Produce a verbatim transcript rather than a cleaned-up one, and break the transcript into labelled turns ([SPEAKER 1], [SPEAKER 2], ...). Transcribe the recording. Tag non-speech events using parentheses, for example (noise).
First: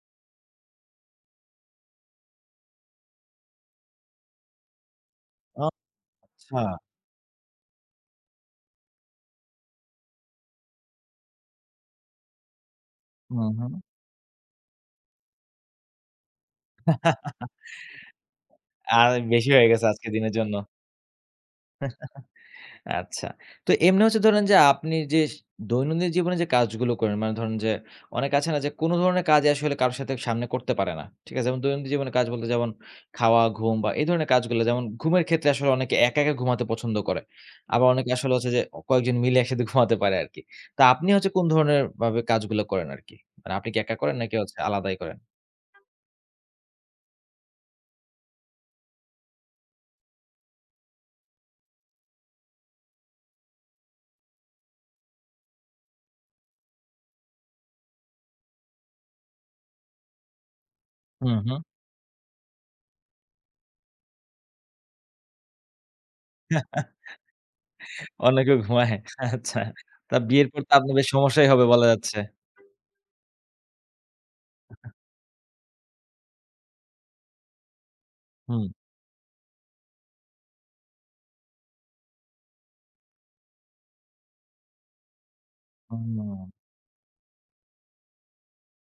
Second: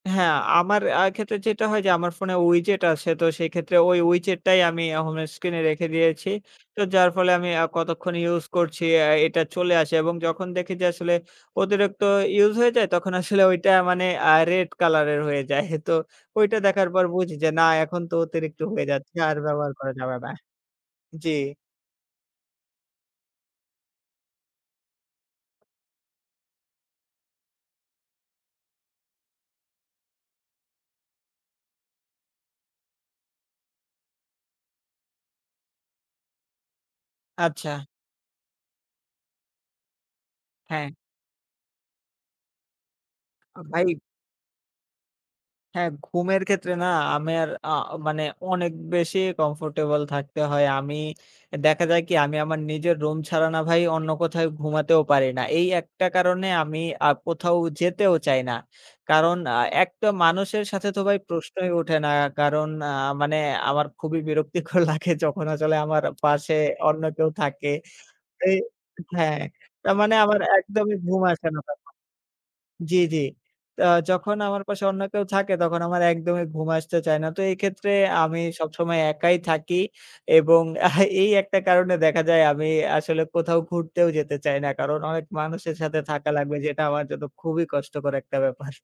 [SPEAKER 1] হ্যাঁ আমার আ ক্ষেত্রে যেটা হয় যে আমার ফোনে WeChat আছে, তো সেই ক্ষেত্রে ওই WeChat টাই আমি হোম স্ক্রিনে
[SPEAKER 2] অ
[SPEAKER 1] রেখে দিয়েছি,
[SPEAKER 2] চ্ছা।
[SPEAKER 1] তো যার ফলে আমি আ কতক্ষণ ইউজ করছি অ্যা এটা চলে আসে এবং যখন দেখি যে আসলে অতিরিক্ত ইউজ হয়ে যায় তখন আসলে
[SPEAKER 2] হুম,
[SPEAKER 1] ওইটা
[SPEAKER 2] হুম।
[SPEAKER 1] মানে আ রেড কালারের হয়ে যায় তো ওইটা দেখার পর বুঝি যে
[SPEAKER 2] (giggles)
[SPEAKER 1] না এখন তো অতিরিক্ত হয়ে
[SPEAKER 2] আর
[SPEAKER 1] যাচ্ছে আর
[SPEAKER 2] বেশি হয়ে
[SPEAKER 1] ব্যবহার
[SPEAKER 2] গেছে
[SPEAKER 1] করা
[SPEAKER 2] আজকের
[SPEAKER 1] যাবে না
[SPEAKER 2] দিনের জন্য।
[SPEAKER 1] জি।
[SPEAKER 2] (chuckles) আচ্ছা। তো এমনি হচ্ছে ধরেন যে আপনি যে দৈনন্দিন জীবনে যে কাজগুলো করেন, মানে ধরুন যে অনেক আছে না যে কোন ধরনের কাজই আসলে কারো সাথে সামনে করতে পারে না, ঠিক আছে? দৈনন্দিন জীবনে কাজ বলতে যেমন খাওয়া, ঘুম বা এই ধরনের কাজগুলো, যেমন ঘুমের ক্ষেত্রে আসলে অনেকে একা, একা ঘুমাতে পছন্দ করে।
[SPEAKER 1] আচ্ছা।
[SPEAKER 2] আবার অনেকে আসলে হচ্ছে যে অ কয়েকজন মিলে একসাথে ঘুমাতে পারে আরকি। তা
[SPEAKER 1] হ্যাঁ।
[SPEAKER 2] আপনি হচ্ছে কোন ধরনের ভাবে কাজগুলা করেন আরকি? মানে
[SPEAKER 1] আ
[SPEAKER 2] আপনি কি একা
[SPEAKER 1] ভাইব?
[SPEAKER 2] করেন নাকি হচ্ছে আলাদাই করেন?
[SPEAKER 1] হ্যাঁ, ঘুমের ক্ষেত্রে না আমের আ মানে অনেক বেশি কমফোর্টেবল থাকতে হয়। আমি দেখা যায় কি আমি আমার নিজের রুম ছাড়া না ভাই অন্য কোথাও ঘুমাতেও পারি না। এই একটা কারণে আমি আ কোথাও যেতেও চাই না। কারণ আ একটা মানুষের সাথে তো ভাই
[SPEAKER 2] হুম, হুম।
[SPEAKER 1] প্রশ্নই ওঠে না। কারণ আ মানে আমার খুবই বিরক্তিকর লাগে যখন আসলে আমার পাশে
[SPEAKER 2] (laughs)
[SPEAKER 1] অন্য কেউ থাকে। এ
[SPEAKER 2] অনেকেও ঘুমায়
[SPEAKER 1] হ্যাঁ,
[SPEAKER 2] আচ্ছা।
[SPEAKER 1] তার
[SPEAKER 2] তো
[SPEAKER 1] মানে আমার
[SPEAKER 2] বিয়ের পর তো আপনার
[SPEAKER 1] একদমই
[SPEAKER 2] বেশ
[SPEAKER 1] ঘুম আসে
[SPEAKER 2] সমস্যাই
[SPEAKER 1] না
[SPEAKER 2] হবে বলা
[SPEAKER 1] তক্ষণ
[SPEAKER 2] যাচ্ছে।
[SPEAKER 1] জি, জি। তা যখন আমার পাশে অন্য কেউ থাকে তখন আমার একদমই ঘুম আসতে চায় না। তো এক্ষেত্রে আমি
[SPEAKER 2] হুম।
[SPEAKER 1] সবসময় একাই থাকি এবং এহ, এই একটা কারণে দেখা যায় আমি আসলে কোথাও ঘুরতেও যেতে চাই না। কারণ অনেক মানুষের সাথে থাকা
[SPEAKER 2] হুম।
[SPEAKER 1] লাগবে যেটা আমার জন্য খুবই কষ্টকর একটা ব্যাপার।